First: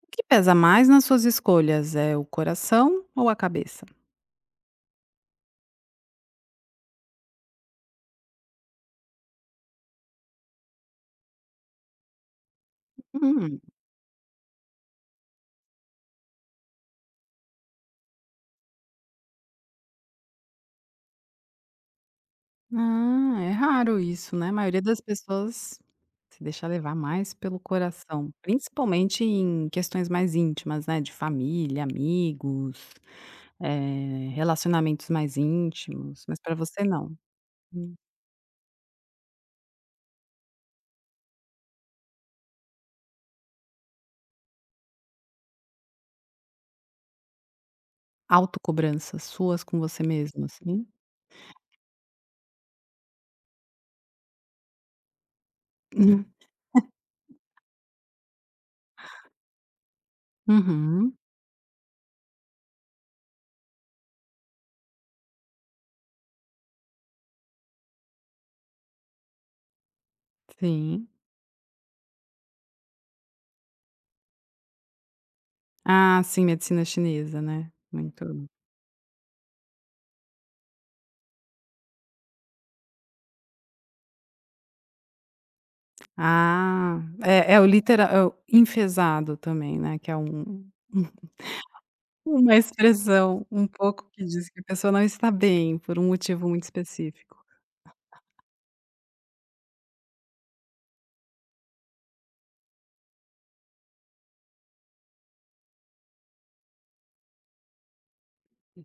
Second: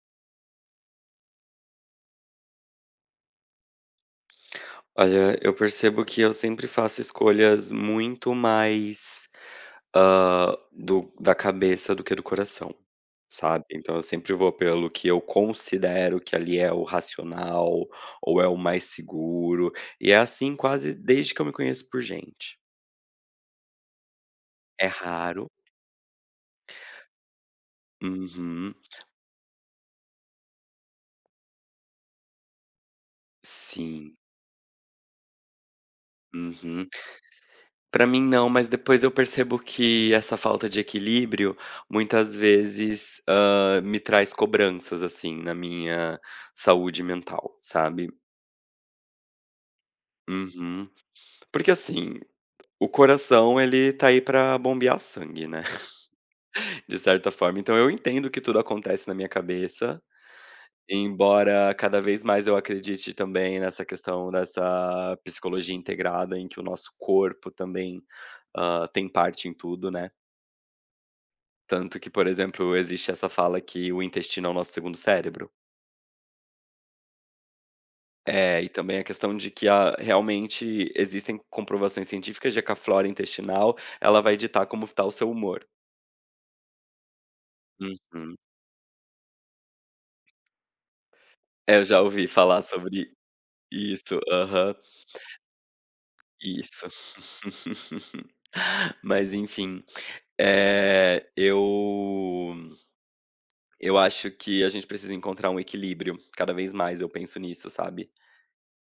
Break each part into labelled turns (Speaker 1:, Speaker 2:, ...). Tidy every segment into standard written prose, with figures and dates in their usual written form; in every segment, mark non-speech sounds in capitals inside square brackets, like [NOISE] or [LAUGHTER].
Speaker 1: O que pesa mais nas suas escolhas, é o coração ou a cabeça?
Speaker 2: Olha, eu percebo que eu sempre faço escolhas muito mais, do da cabeça do que do coração,
Speaker 1: Hum.
Speaker 2: sabe. Então eu sempre vou pelo que eu considero que ali é o racional, ou é o mais seguro, e é assim quase desde que eu me conheço por gente.
Speaker 1: Ah, é raro isso, né, a maioria
Speaker 2: É
Speaker 1: das
Speaker 2: raro.
Speaker 1: pessoas se deixa levar mais pelo coração,
Speaker 2: Uhum.
Speaker 1: principalmente em questões mais íntimas, né, de família, amigos,
Speaker 2: Sim.
Speaker 1: relacionamentos mais íntimos, mas para você
Speaker 2: Uhum.
Speaker 1: não. Hum.
Speaker 2: Pra mim não, mas depois eu percebo que essa falta de equilíbrio muitas vezes, me traz cobranças, assim, na minha saúde mental, sabe.
Speaker 1: Autocobranças suas com você mesmo, assim?
Speaker 2: Uhum. Porque, assim, o coração ele tá aí pra bombear sangue, né,
Speaker 1: [LAUGHS]
Speaker 2: [LAUGHS] de certa forma. Então eu entendo que tudo acontece na minha cabeça,
Speaker 1: Uhum,
Speaker 2: embora cada vez mais eu acredite também nessa questão dessa psicologia integrada em que o nosso corpo também, tem parte em tudo, né.
Speaker 1: sim.
Speaker 2: Tanto que, por exemplo, existe essa fala que o intestino é o nosso segundo cérebro.
Speaker 1: Ah, sim, medicina chinesa, né, muito.
Speaker 2: É, e também a questão de que a realmente existem comprovações científicas de que a flora intestinal, ela vai ditar como está o seu humor.
Speaker 1: Ah, é é o litera é o
Speaker 2: Uhum.
Speaker 1: enfezado também, né, que é um [LAUGHS]
Speaker 2: É, eu já ouvi
Speaker 1: uma
Speaker 2: falar sobre
Speaker 1: expressão um pouco
Speaker 2: isso.
Speaker 1: que diz que a
Speaker 2: Aham,
Speaker 1: pessoa não está bem por um motivo muito
Speaker 2: isso.
Speaker 1: específico.
Speaker 2: [LAUGHS] Mas enfim, eh, eu eu acho que a gente precisa encontrar um equilíbrio, cada vez mais eu penso nisso, sabe.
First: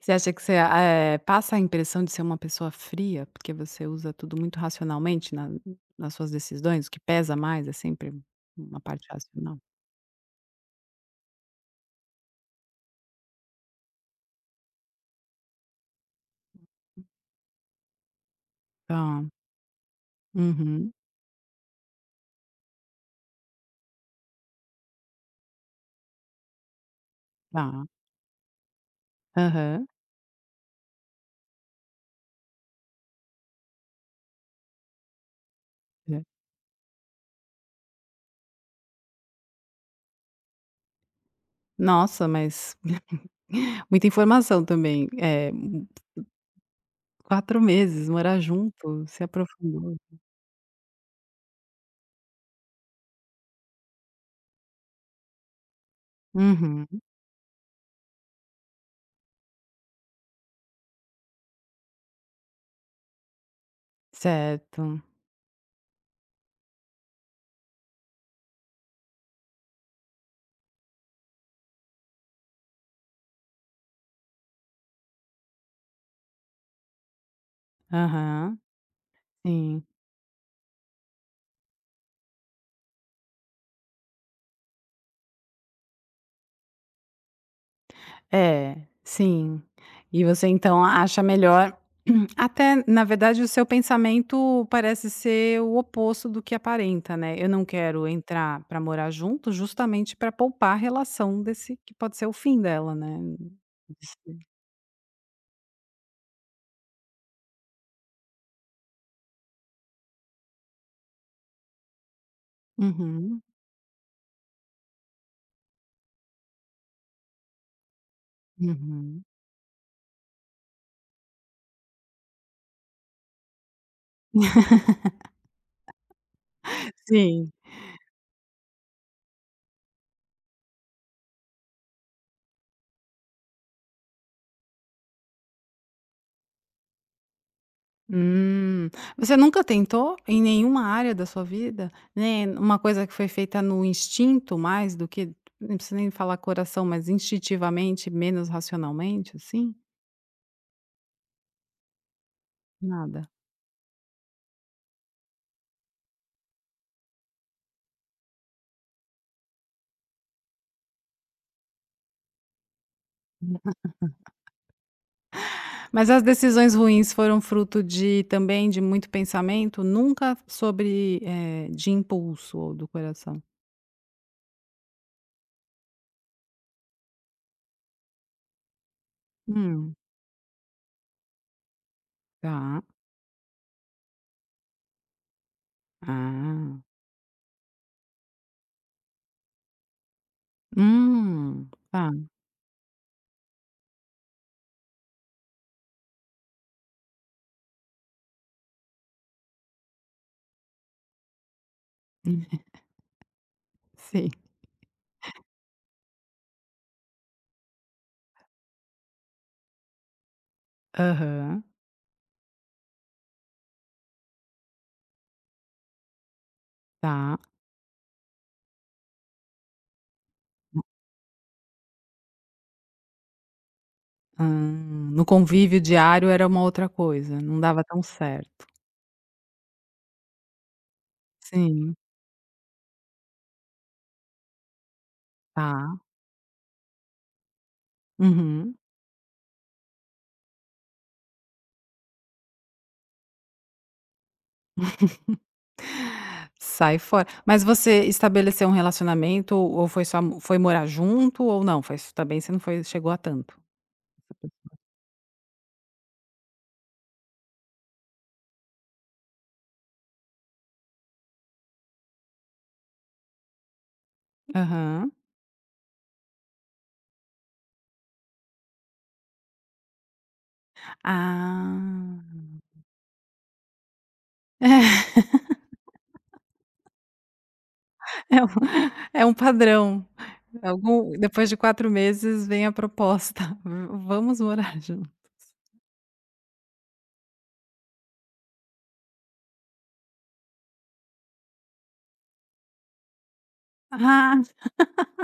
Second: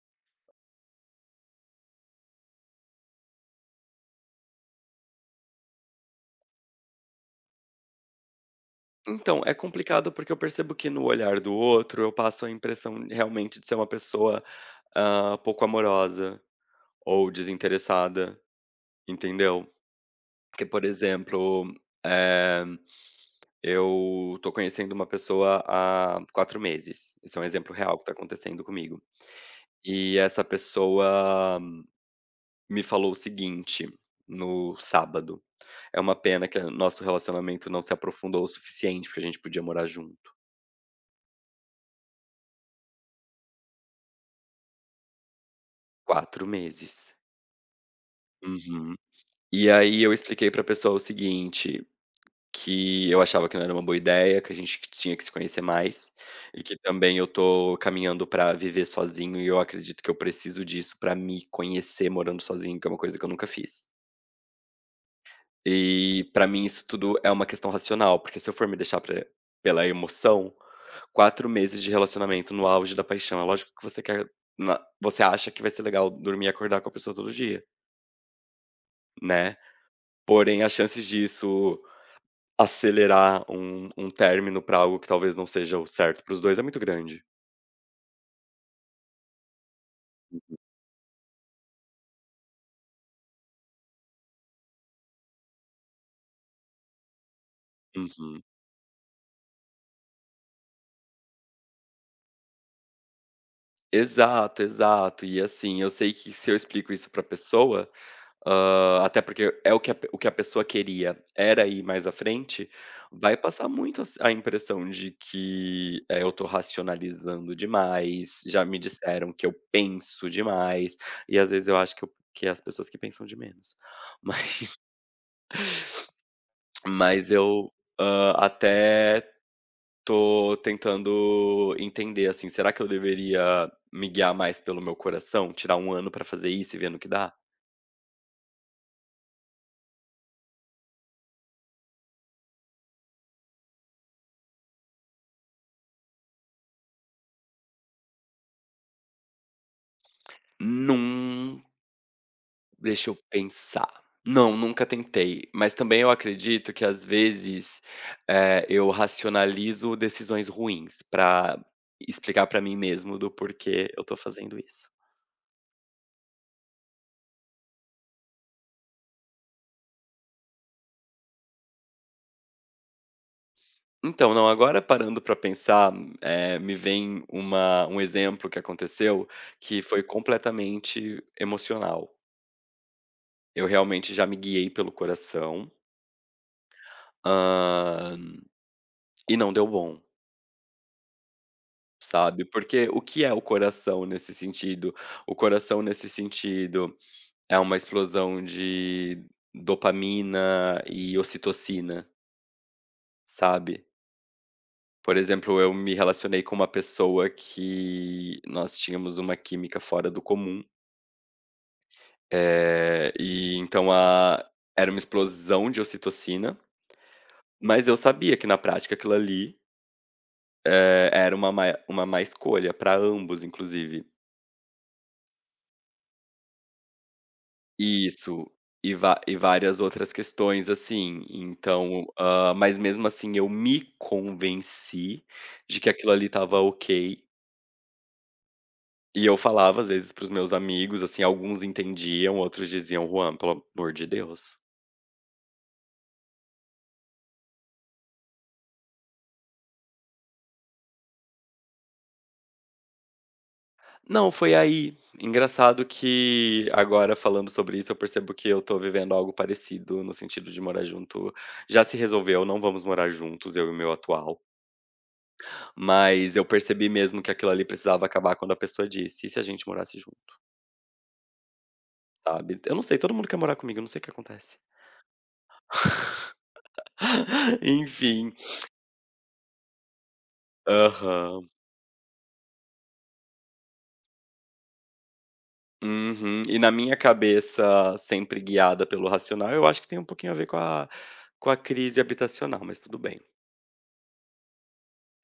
Speaker 1: Você acha que você, passa a impressão de ser uma pessoa fria, porque você usa tudo muito racionalmente na nas suas decisões, o que pesa mais é sempre uma parte
Speaker 2: Então, é
Speaker 1: racional?
Speaker 2: complicado porque eu percebo que no olhar do outro eu passo a impressão realmente de ser uma pessoa pouco amorosa ou desinteressada,
Speaker 1: Tá.
Speaker 2: entendeu? Porque, por
Speaker 1: Uhum.
Speaker 2: exemplo, eh, eu tô conhecendo uma pessoa há 4 meses. Esse é um exemplo
Speaker 1: Tá.
Speaker 2: real que tá acontecendo comigo.
Speaker 1: Aham.
Speaker 2: E essa pessoa me falou o seguinte no sábado. É uma
Speaker 1: É.
Speaker 2: pena que o nosso relacionamento não se aprofundou o suficiente porque a gente podia morar junto.
Speaker 1: Nossa, mas [LAUGHS] muita informação também.
Speaker 2: 4 meses.
Speaker 1: 4 meses, morar
Speaker 2: Uhum.
Speaker 1: junto, se
Speaker 2: E
Speaker 1: aprofundou.
Speaker 2: aí eu expliquei pra pessoa o seguinte, que eu achava que não era uma boa ideia, que a gente que tinha que se conhecer mais, e que
Speaker 1: Uhum.
Speaker 2: também eu tô caminhando pra viver sozinho e eu acredito que eu preciso disso pra me conhecer morando sozinho, que é uma coisa que eu nunca fiz.
Speaker 1: Certo.
Speaker 2: E pra mim isso tudo é uma questão racional, porque se eu for me deixar pre pela emoção, 4 meses de relacionamento no auge da paixão, é lógico que você quer na você acha que vai ser legal dormir e acordar com a pessoa todo dia,
Speaker 1: Aham,
Speaker 2: né.
Speaker 1: sim.
Speaker 2: Porém, as chances disso acelerar um término para algo que talvez não seja o certo para os 2 é muito grande.
Speaker 1: É, sim. E você então acha melhor [CLEARS THROAT] até na verdade o seu pensamento parece ser o oposto do que aparenta, né. "Eu não quero
Speaker 2: Uhum.
Speaker 1: entrar para morar junto", justamente para poupar a relação desse que pode ser o fim dela, né. Desse-
Speaker 2: Exato, exato. E, assim, eu sei que se eu explico isso pra pessoa, até porque é o que a pessoa queria era ir mais à frente, vai
Speaker 1: Uhum,
Speaker 2: passar muito a se a impressão de que, eu tô racionalizando demais, já me
Speaker 1: uhum.
Speaker 2: disseram que eu penso demais, e às vezes eu acho que eu que é as pessoas que pensam de menos. [LAUGHS] Mas mas
Speaker 1: Sim.
Speaker 2: eu, até tô tentando entender, assim, será que eu deveria me guiar mais pelo meu coração? Tirar um ano pra fazer isso e ver no que dá?
Speaker 1: Hum. Você nunca tentou em nenhuma área da sua vida, né, uma coisa que foi feita no instinto mais do que não precisa nem falar coração, mas instintivamente, menos racionalmente, assim?
Speaker 2: Num deixa eu
Speaker 1: Nada.
Speaker 2: pensar. Não, nunca tentei, mas também eu acredito que às vezes, eu racionalizo decisões ruins pra explicar pra mim mesmo do porquê eu tô fazendo isso.
Speaker 1: Mas as decisões ruins foram fruto de também de muito pensamento, nunca sobre, de impulso ou do coração?
Speaker 2: Então, não, agora parando pra pensar, me vem uma um exemplo que aconteceu, que
Speaker 1: Hum,
Speaker 2: foi completamente emocional.
Speaker 1: tá.
Speaker 2: Eu realmente já me guiei pelo coração,
Speaker 1: Ah.
Speaker 2: hã, e não deu bom,
Speaker 1: Hum, tá.
Speaker 2: sabe, porque o que é o coração nesse sentido? O coração nesse sentido é uma explosão de dopamina e ocitocina,
Speaker 1: Hum,
Speaker 2: sabe.
Speaker 1: sim.
Speaker 2: Por exemplo, eu me relacionei com uma pessoa que nós tínhamos uma química fora do comum,
Speaker 1: Aham.
Speaker 2: e então a era uma explosão de ocitocina,
Speaker 1: Tá.
Speaker 2: mas eu sabia que na prática aquilo ali era uma má escolha para ambos, inclusive.
Speaker 1: Ah, no convívio diário era uma outra coisa, não dava tão
Speaker 2: Isso,
Speaker 1: certo.
Speaker 2: e várias outras questões, assim.
Speaker 1: Sim,
Speaker 2: Então, mas mesmo assim eu me convenci de que
Speaker 1: tá.
Speaker 2: aquilo ali estava ok,
Speaker 1: Uhum.
Speaker 2: e eu falava às vezes para os meus amigos, assim, alguns entendiam, outros diziam: "Juan, pelo amor de Deus".
Speaker 1: Sai fora. Mas você estabeleceu um relacionamento ou foi morar junto ou não? Foi isso também você não foi chegou a tanto?
Speaker 2: Não, foi aí. Engraçado que agora falando sobre isso eu percebo que eu estou vivendo algo parecido no sentido de morar junto. Já se resolveu, não vamos morar juntos, eu e o meu atual.
Speaker 1: Aham.
Speaker 2: Mas eu percebi mesmo que aquilo ali precisava acabar quando a pessoa disse: "E se a gente morasse junto?",
Speaker 1: Ah,
Speaker 2: sabe. Eu não sei, todo mundo quer morar comigo, eu não sei o que acontece. [LAUGHS] Enfim.
Speaker 1: é um [LAUGHS] é um padrão. Algum depois
Speaker 2: Aham.
Speaker 1: de 4 meses vem a proposta: [LAUGHS] "Vamos morar [LAUGHS] junto".
Speaker 2: Uhum. E na minha cabeça, sempre guiada pelo racional, eu acho que tem um pouquinho a ver com a crise habitacional, mas tudo bem.
Speaker 1: Ah,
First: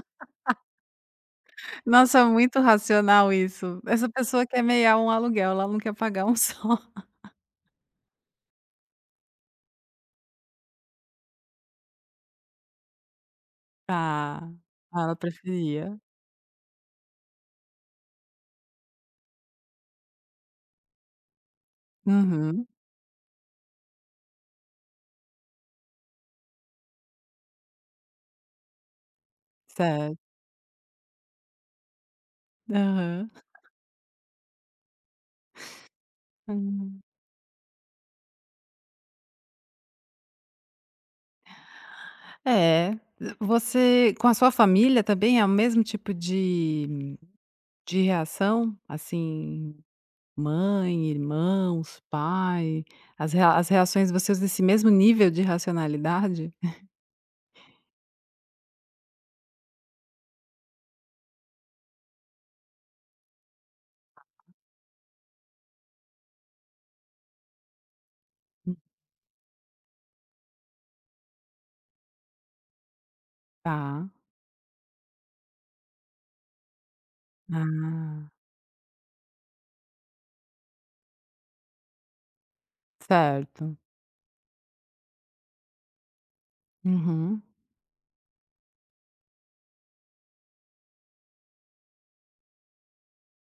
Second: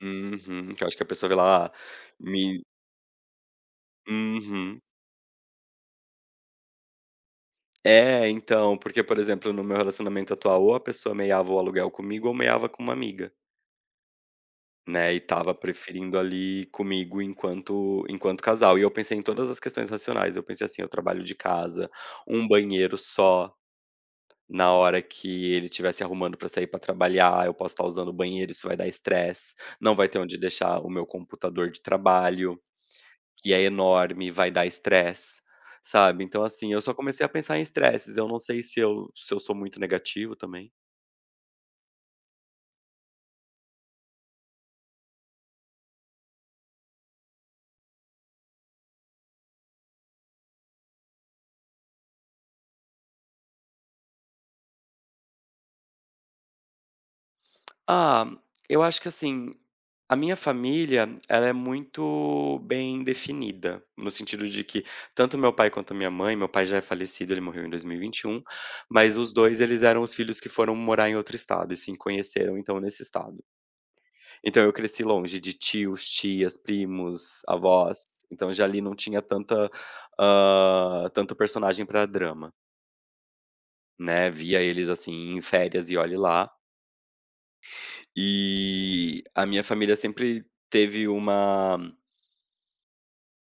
Speaker 2: Uhum. Que eu acho que a pessoa vê lá, ah,
Speaker 1: nossa, muito
Speaker 2: me
Speaker 1: racional isso. Essa pessoa quer
Speaker 2: Uhum.
Speaker 1: meiar um aluguel, ela não quer pagar um [LAUGHS] só.
Speaker 2: É, então, porque, por exemplo, no meu relacionamento atual, ou a pessoa meiava o aluguel comigo ou meiava com uma amiga.
Speaker 1: Ah, ah,
Speaker 2: Né,
Speaker 1: ela
Speaker 2: e estava
Speaker 1: preferia.
Speaker 2: preferindo ali comigo enquanto casal. E eu pensei em todas as questões racionais, eu pensei assim: "Eu trabalho de casa, um
Speaker 1: Uhum,
Speaker 2: banheiro só na hora que ele estiver arrumando para sair para trabalhar, eu posso estar usando o banheiro, isso vai dar estresse, não vai ter
Speaker 1: certo.
Speaker 2: onde deixar o meu computador de trabalho,
Speaker 1: Aham.
Speaker 2: que é enorme, vai dar estresse", sabe. Então assim, eu só
Speaker 1: Hum.
Speaker 2: comecei a pensar em estresses, eu não sei se eu sou muito negativo também.
Speaker 1: É, você com a sua família também é o mesmo tipo de reação? Assim, mãe, irmãos, pai, as reações vocês desse mesmo nível de racionalidade?
Speaker 2: Ah, eu acho que assim, a minha família, ela é muito bem definida, no sentido de que tanto meu pai quanto minha mãe, meu pai já é falecido, ele morreu em dois mil e vinte e um, mas os dois eles eram os filhos que foram morar em outro estado e se conheceram então nesse estado.
Speaker 1: Tá.
Speaker 2: Então eu cresci longe de tios, tias, primos, avós,
Speaker 1: Ah,
Speaker 2: então já ali não tinha tanta, tanto personagem para drama,
Speaker 1: certo.
Speaker 2: né? Via eles assim em férias e olhe lá.
Speaker 1: Uhum.
Speaker 2: E a minha família sempre teve uma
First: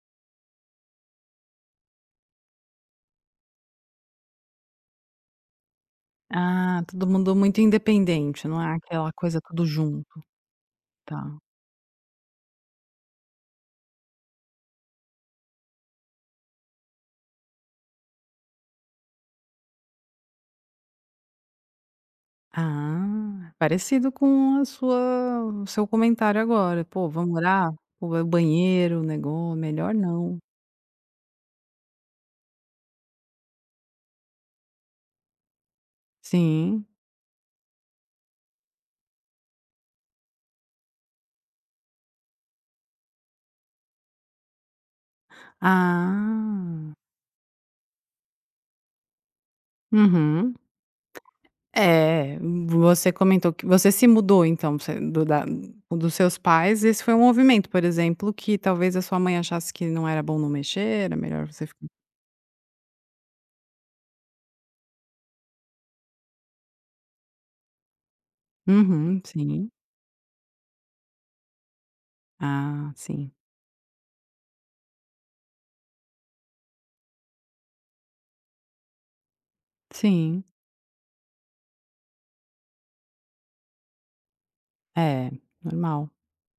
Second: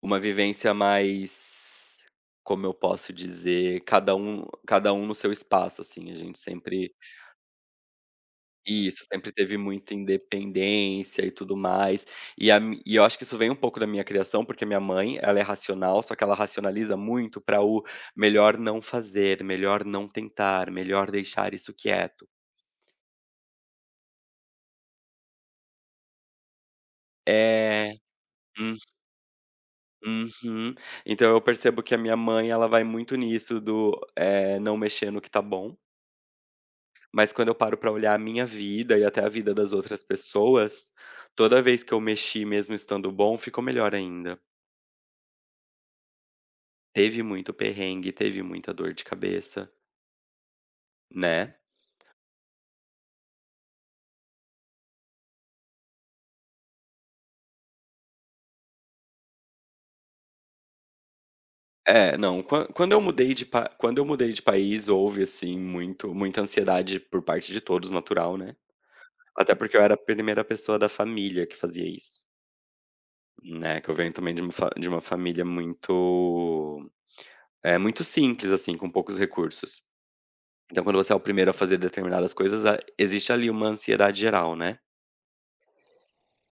Speaker 2: uma vivência mais, como eu posso dizer, cada um no seu espaço, assim, a gente
Speaker 1: Ah,
Speaker 2: sempre.
Speaker 1: todo mundo muito independente, não é
Speaker 2: Isso,
Speaker 1: aquela
Speaker 2: sempre
Speaker 1: coisa
Speaker 2: teve
Speaker 1: tudo
Speaker 2: muita
Speaker 1: junto, tá.
Speaker 2: independência e tudo mais. E a mi e eu acho que isso vem um pouco da minha criação, porque minha mãe, ela é racional, só que ela racionaliza muito para o melhor não fazer, melhor não tentar, melhor deixar isso quieto.
Speaker 1: Ah, parecido com a sua o seu comentário agora: "Pô, vamos orar?
Speaker 2: É.
Speaker 1: Pô, é o banheiro, negó melhor não".
Speaker 2: Uhum. Então eu percebo que a minha mãe, ela vai muito nisso do, não mexer no que tá bom,
Speaker 1: Sim.
Speaker 2: mas quando eu paro pra olhar a minha vida e até a vida das outras pessoas, toda vez que eu mexi mesmo estando bom, ficou melhor ainda.
Speaker 1: Ah.
Speaker 2: Teve muito perrengue, teve muita dor de cabeça,
Speaker 1: Uhum.
Speaker 2: né.
Speaker 1: É, você comentou que você se mudou então, você do da dos seus pais, esse foi um movimento, por exemplo, que talvez a sua mãe achasse que não era bom não mexer, era melhor você ficar.
Speaker 2: É, não, quando eu mudei de país, houve, assim, muito muita ansiedade por parte de todos, natural, né.
Speaker 1: Uhum,
Speaker 2: Até
Speaker 1: sim.
Speaker 2: porque eu era a primeira pessoa da família que fazia isso.
Speaker 1: Ah, sim.
Speaker 2: Né, que eu venho também de uma fa de uma família é muito simples, assim, com poucos recursos.
Speaker 1: Sim.
Speaker 2: Então quando você é o primeiro a fazer determinadas coisas, a existe ali uma ansiedade geral, né.
Speaker 1: É, normal.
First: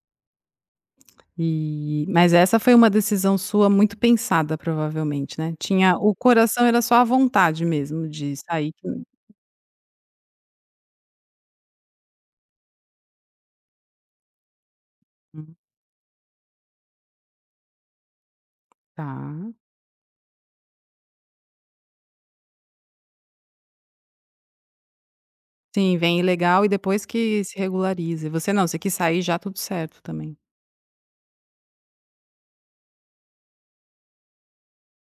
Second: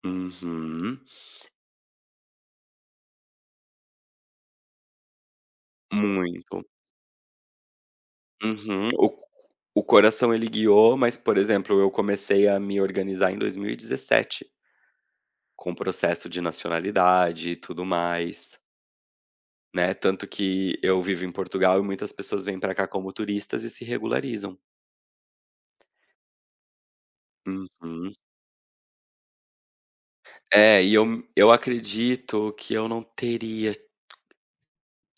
Speaker 2: Uhum.
Speaker 1: E mas essa foi uma decisão sua muito pensada, provavelmente, né? Tinha o
Speaker 2: Muito.
Speaker 1: coração era só a vontade mesmo de sair que
Speaker 2: Uhum. O coração ele guiou, mas, por exemplo, eu comecei a me organizar em 2017,
Speaker 1: hum,
Speaker 2: com o processo de nacionalidade e tudo mais,
Speaker 1: tá.
Speaker 2: né, tanto que eu vivo em Portugal e muitas pessoas vêm pra cá como turistas e se regularizam.
Speaker 1: Sim, vem ilegal e depois que se
Speaker 2: Uhum.
Speaker 1: regulariza. Você não, você quis sair já tudo certo também.
Speaker 2: É, e eu acredito que eu não teria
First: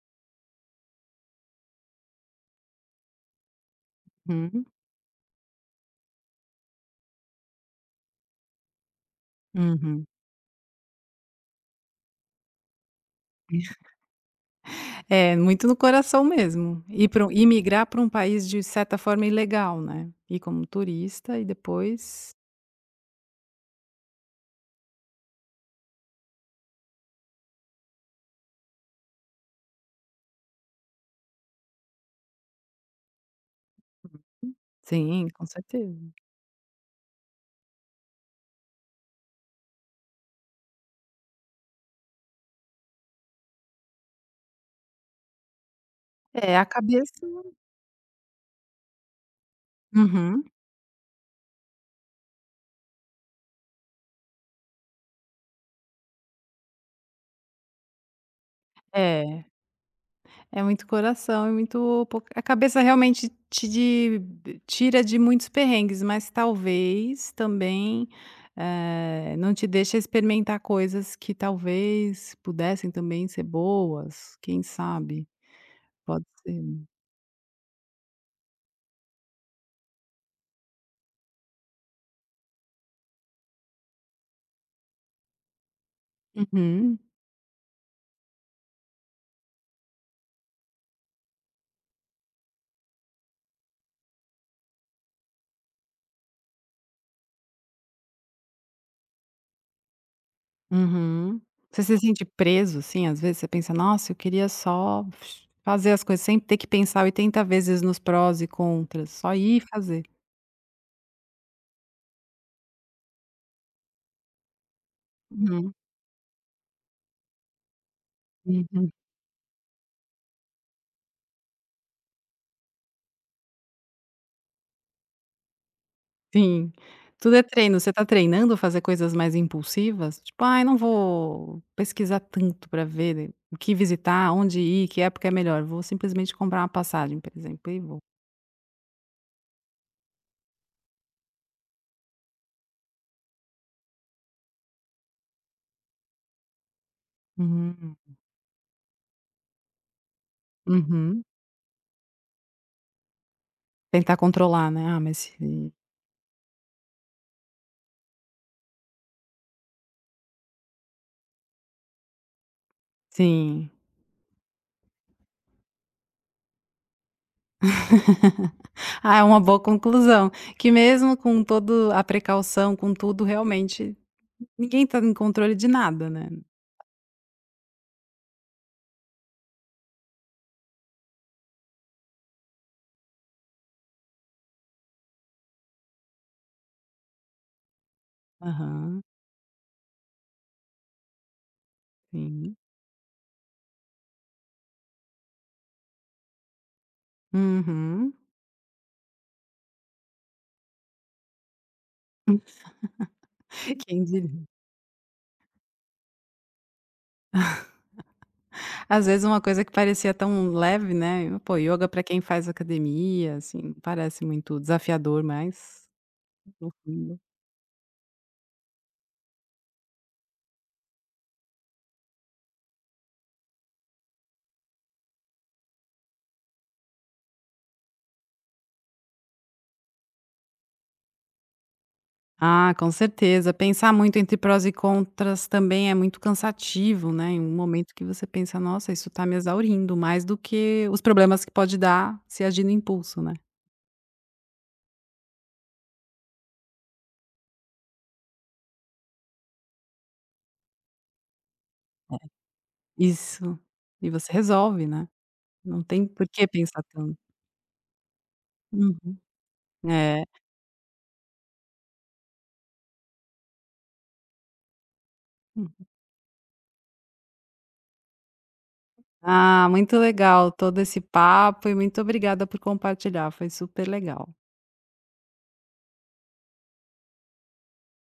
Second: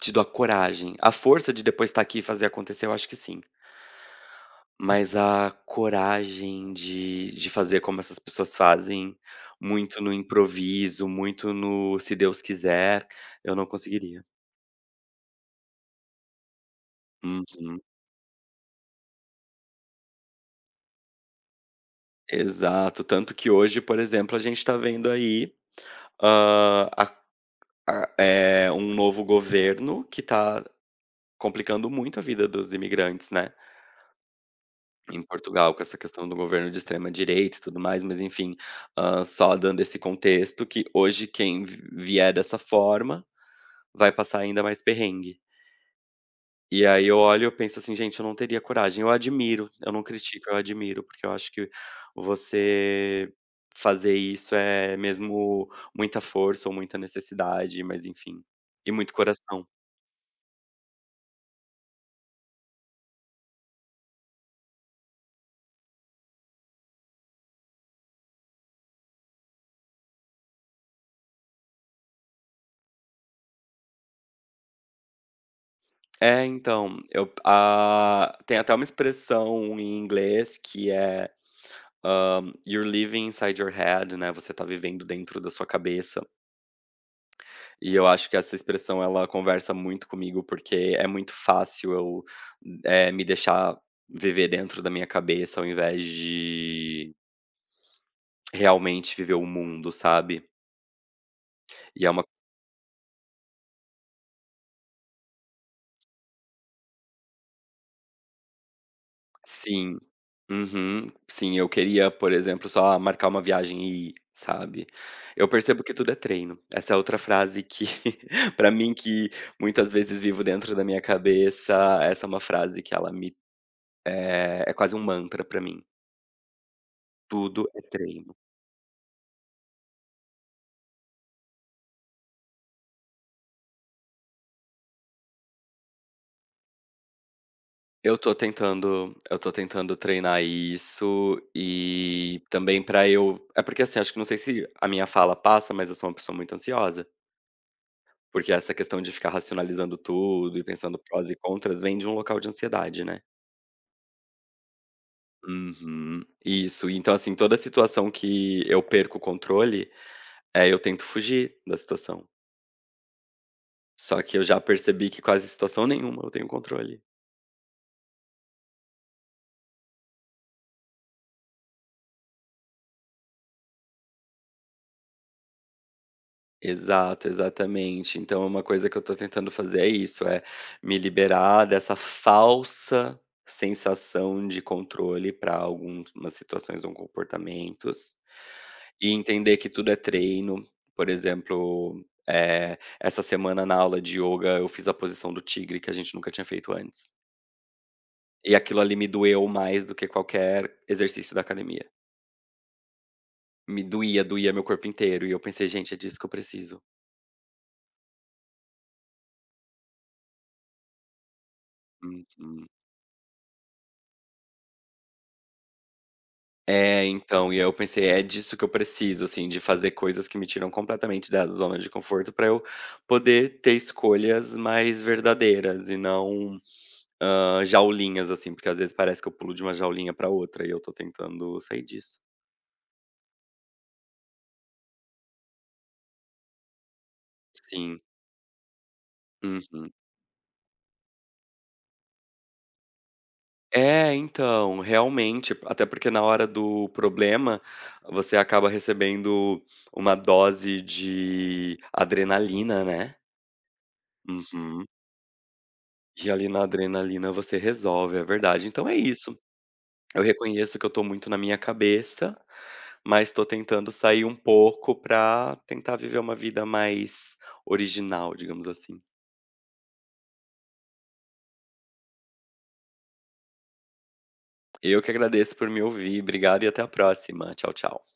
Speaker 2: tido a coragem. A força de depois estar aqui e fazer acontecer, eu acho que sim.
Speaker 1: Uhum,
Speaker 2: Mas a coragem de fazer como essas pessoas fazem, muito
Speaker 1: uhum.
Speaker 2: no improviso, muito no "se Deus quiser", eu não conseguiria.
Speaker 1: É, muito no coração mesmo. E para um e
Speaker 2: Uhum.
Speaker 1: migrar para um país de certa forma ilegal, né? Ir como turista e depois.
Speaker 2: Exato. Tanto que hoje, por exemplo, a gente está vendo aí, hã, a eh, um novo governo que está complicando muito a vida dos imigrantes, né. Em
Speaker 1: Sim, com
Speaker 2: Portugal, com essa
Speaker 1: certeza.
Speaker 2: questão do governo de extrema direita e tudo mais, mas enfim, só dando esse contexto que hoje quem vi vier dessa forma, vai passar ainda mais perrengue.
Speaker 1: É, a
Speaker 2: E aí
Speaker 1: cabeça.
Speaker 2: eu olho e eu penso assim: "Gente, eu não teria coragem". Eu admiro, eu não
Speaker 1: Uhum.
Speaker 2: critico, eu admiro, porque eu acho que você fazer isso é mesmo muita força ou muita necessidade, mas enfim, e muito
Speaker 1: É.
Speaker 2: coração.
Speaker 1: É muito coração, é muito po a cabeça realmente te de tira de muitos perrengues, mas talvez também, não te deixa experimentar coisas que talvez pudessem também ser boas, quem sabe? Pode
Speaker 2: É,
Speaker 1: ser.
Speaker 2: então, eu tem até uma expressão em inglês que é "You're living inside your head", né, você tá vivendo dentro da sua cabeça.
Speaker 1: Uhum,
Speaker 2: E eu acho que essa expressão ela conversa muito comigo, porque é muito fácil eu, me deixar viver dentro da minha cabeça, ao invés de realmente viver o mundo, sabe.
Speaker 1: uhum. Você se
Speaker 2: E é
Speaker 1: sente
Speaker 2: uma.
Speaker 1: preso, assim, às vezes você pensa: "Nossa, eu queria só fazer as coisas sem ter que pensar 80 vezes nos prós e contras, só ir e
Speaker 2: Sim.
Speaker 1: fazer".
Speaker 2: Uhum. Sim, eu queria, por exemplo, só marcar uma viagem e ir, sabe. Eu
Speaker 1: Uhum,
Speaker 2: percebo que tudo é treino. Essa é outra frase que [LAUGHS] pra
Speaker 1: uhum.
Speaker 2: mim que muitas vezes vivo dentro da minha cabeça, essa é uma frase que ela me é é quase um mantra pra mim.
Speaker 1: Sim, tudo é
Speaker 2: Tudo
Speaker 1: treino.
Speaker 2: é
Speaker 1: Você tá
Speaker 2: treino.
Speaker 1: treinando fazer coisas mais impulsivas? Tipo: "Ai, não vou pesquisar tanto pra ver o que visitar, onde ir, que época é melhor. Vou simplesmente comprar uma passagem", por exemplo, e vou.
Speaker 2: Eu tô tentando treinar isso e também pra eu é porque, assim, acho que não sei se a minha fala passa, mas eu sou uma pessoa muito ansiosa.
Speaker 1: Uhum,
Speaker 2: Porque essa questão de ficar racionalizando tudo e pensando
Speaker 1: uhum.
Speaker 2: prós e contras vem de um local de ansiedade, né.
Speaker 1: Tentar controlar, né. Ah, mas se.
Speaker 2: Uhum. Isso, então, assim, toda situação que eu perco o controle, eu tento fugir da situação.
Speaker 1: Sim.
Speaker 2: Só que eu já percebi que quase situação nenhuma eu tenho controle.
Speaker 1: [LAUGHS] Ah, é uma boa conclusão, que mesmo com todo a precaução, com tudo, realmente ninguém tá em controle de nada, né.
Speaker 2: Exato, exatamente. Então uma coisa que eu tô tentando fazer é isso, é me liberar dessa falsa sensação de controle para algumas situações ou comportamentos.
Speaker 1: Aham,
Speaker 2: E entender que tudo é treino. Por exemplo,
Speaker 1: sim.
Speaker 2: essa semana na aula de yoga eu fiz a posição do tigre que a gente nunca tinha feito antes.
Speaker 1: Uhum.
Speaker 2: E aquilo ali me doeu mais do que qualquer exercício da academia.
Speaker 1: [LAUGHS]
Speaker 2: Me
Speaker 1: Quem
Speaker 2: doía,
Speaker 1: diria.
Speaker 2: doía meu corpo inteiro e eu pensei: "Gente, é disso que eu preciso".
Speaker 1: Às vezes uma coisa que parecia tão leve, né, pô, yoga para quem faz
Speaker 2: Uhum.
Speaker 1: academia, assim, parece muito desafiador, mas no
Speaker 2: É,
Speaker 1: fundo.
Speaker 2: então, e aí eu pensei: "É disso que eu preciso", assim, de fazer coisas que me tiram completamente da zona de conforto para eu poder ter escolhas mais verdadeiras e não jaulinhas, assim, porque às vezes parece que eu pulo de uma jaulinha pra outra e eu tô tentando sair disso.
Speaker 1: Ah, com certeza. Pensar muito entre prós e contras também é muito cansativo, né, em um momento
Speaker 2: Sim.
Speaker 1: que você pensa: "Nossa, isso tá me
Speaker 2: Uhum.
Speaker 1: exaurindo", mais do que os problemas que pode dar se agir no impulso, né.
Speaker 2: É, então, realmente, até porque na hora do problema, você acaba recebendo uma dose de adrenalina, né.
Speaker 1: Isso. E você resolve,
Speaker 2: Uhum.
Speaker 1: né, não tem por
Speaker 2: E
Speaker 1: que
Speaker 2: ali na
Speaker 1: pensar tanto.
Speaker 2: adrenalina você resolve, é verdade. Então é
Speaker 1: Uhum.
Speaker 2: isso, eu
Speaker 1: É.
Speaker 2: reconheço que eu tô muito na minha cabeça, mas tô tentando sair um pouco pra tentar viver uma vida mais original, digamos assim.
Speaker 1: Ah, muito legal todo esse papo e muito obrigada por compartilhar, foi super legal.
Speaker 2: Eu que agradeço por me ouvir. Obrigado e até a próxima. Tchau, tchau.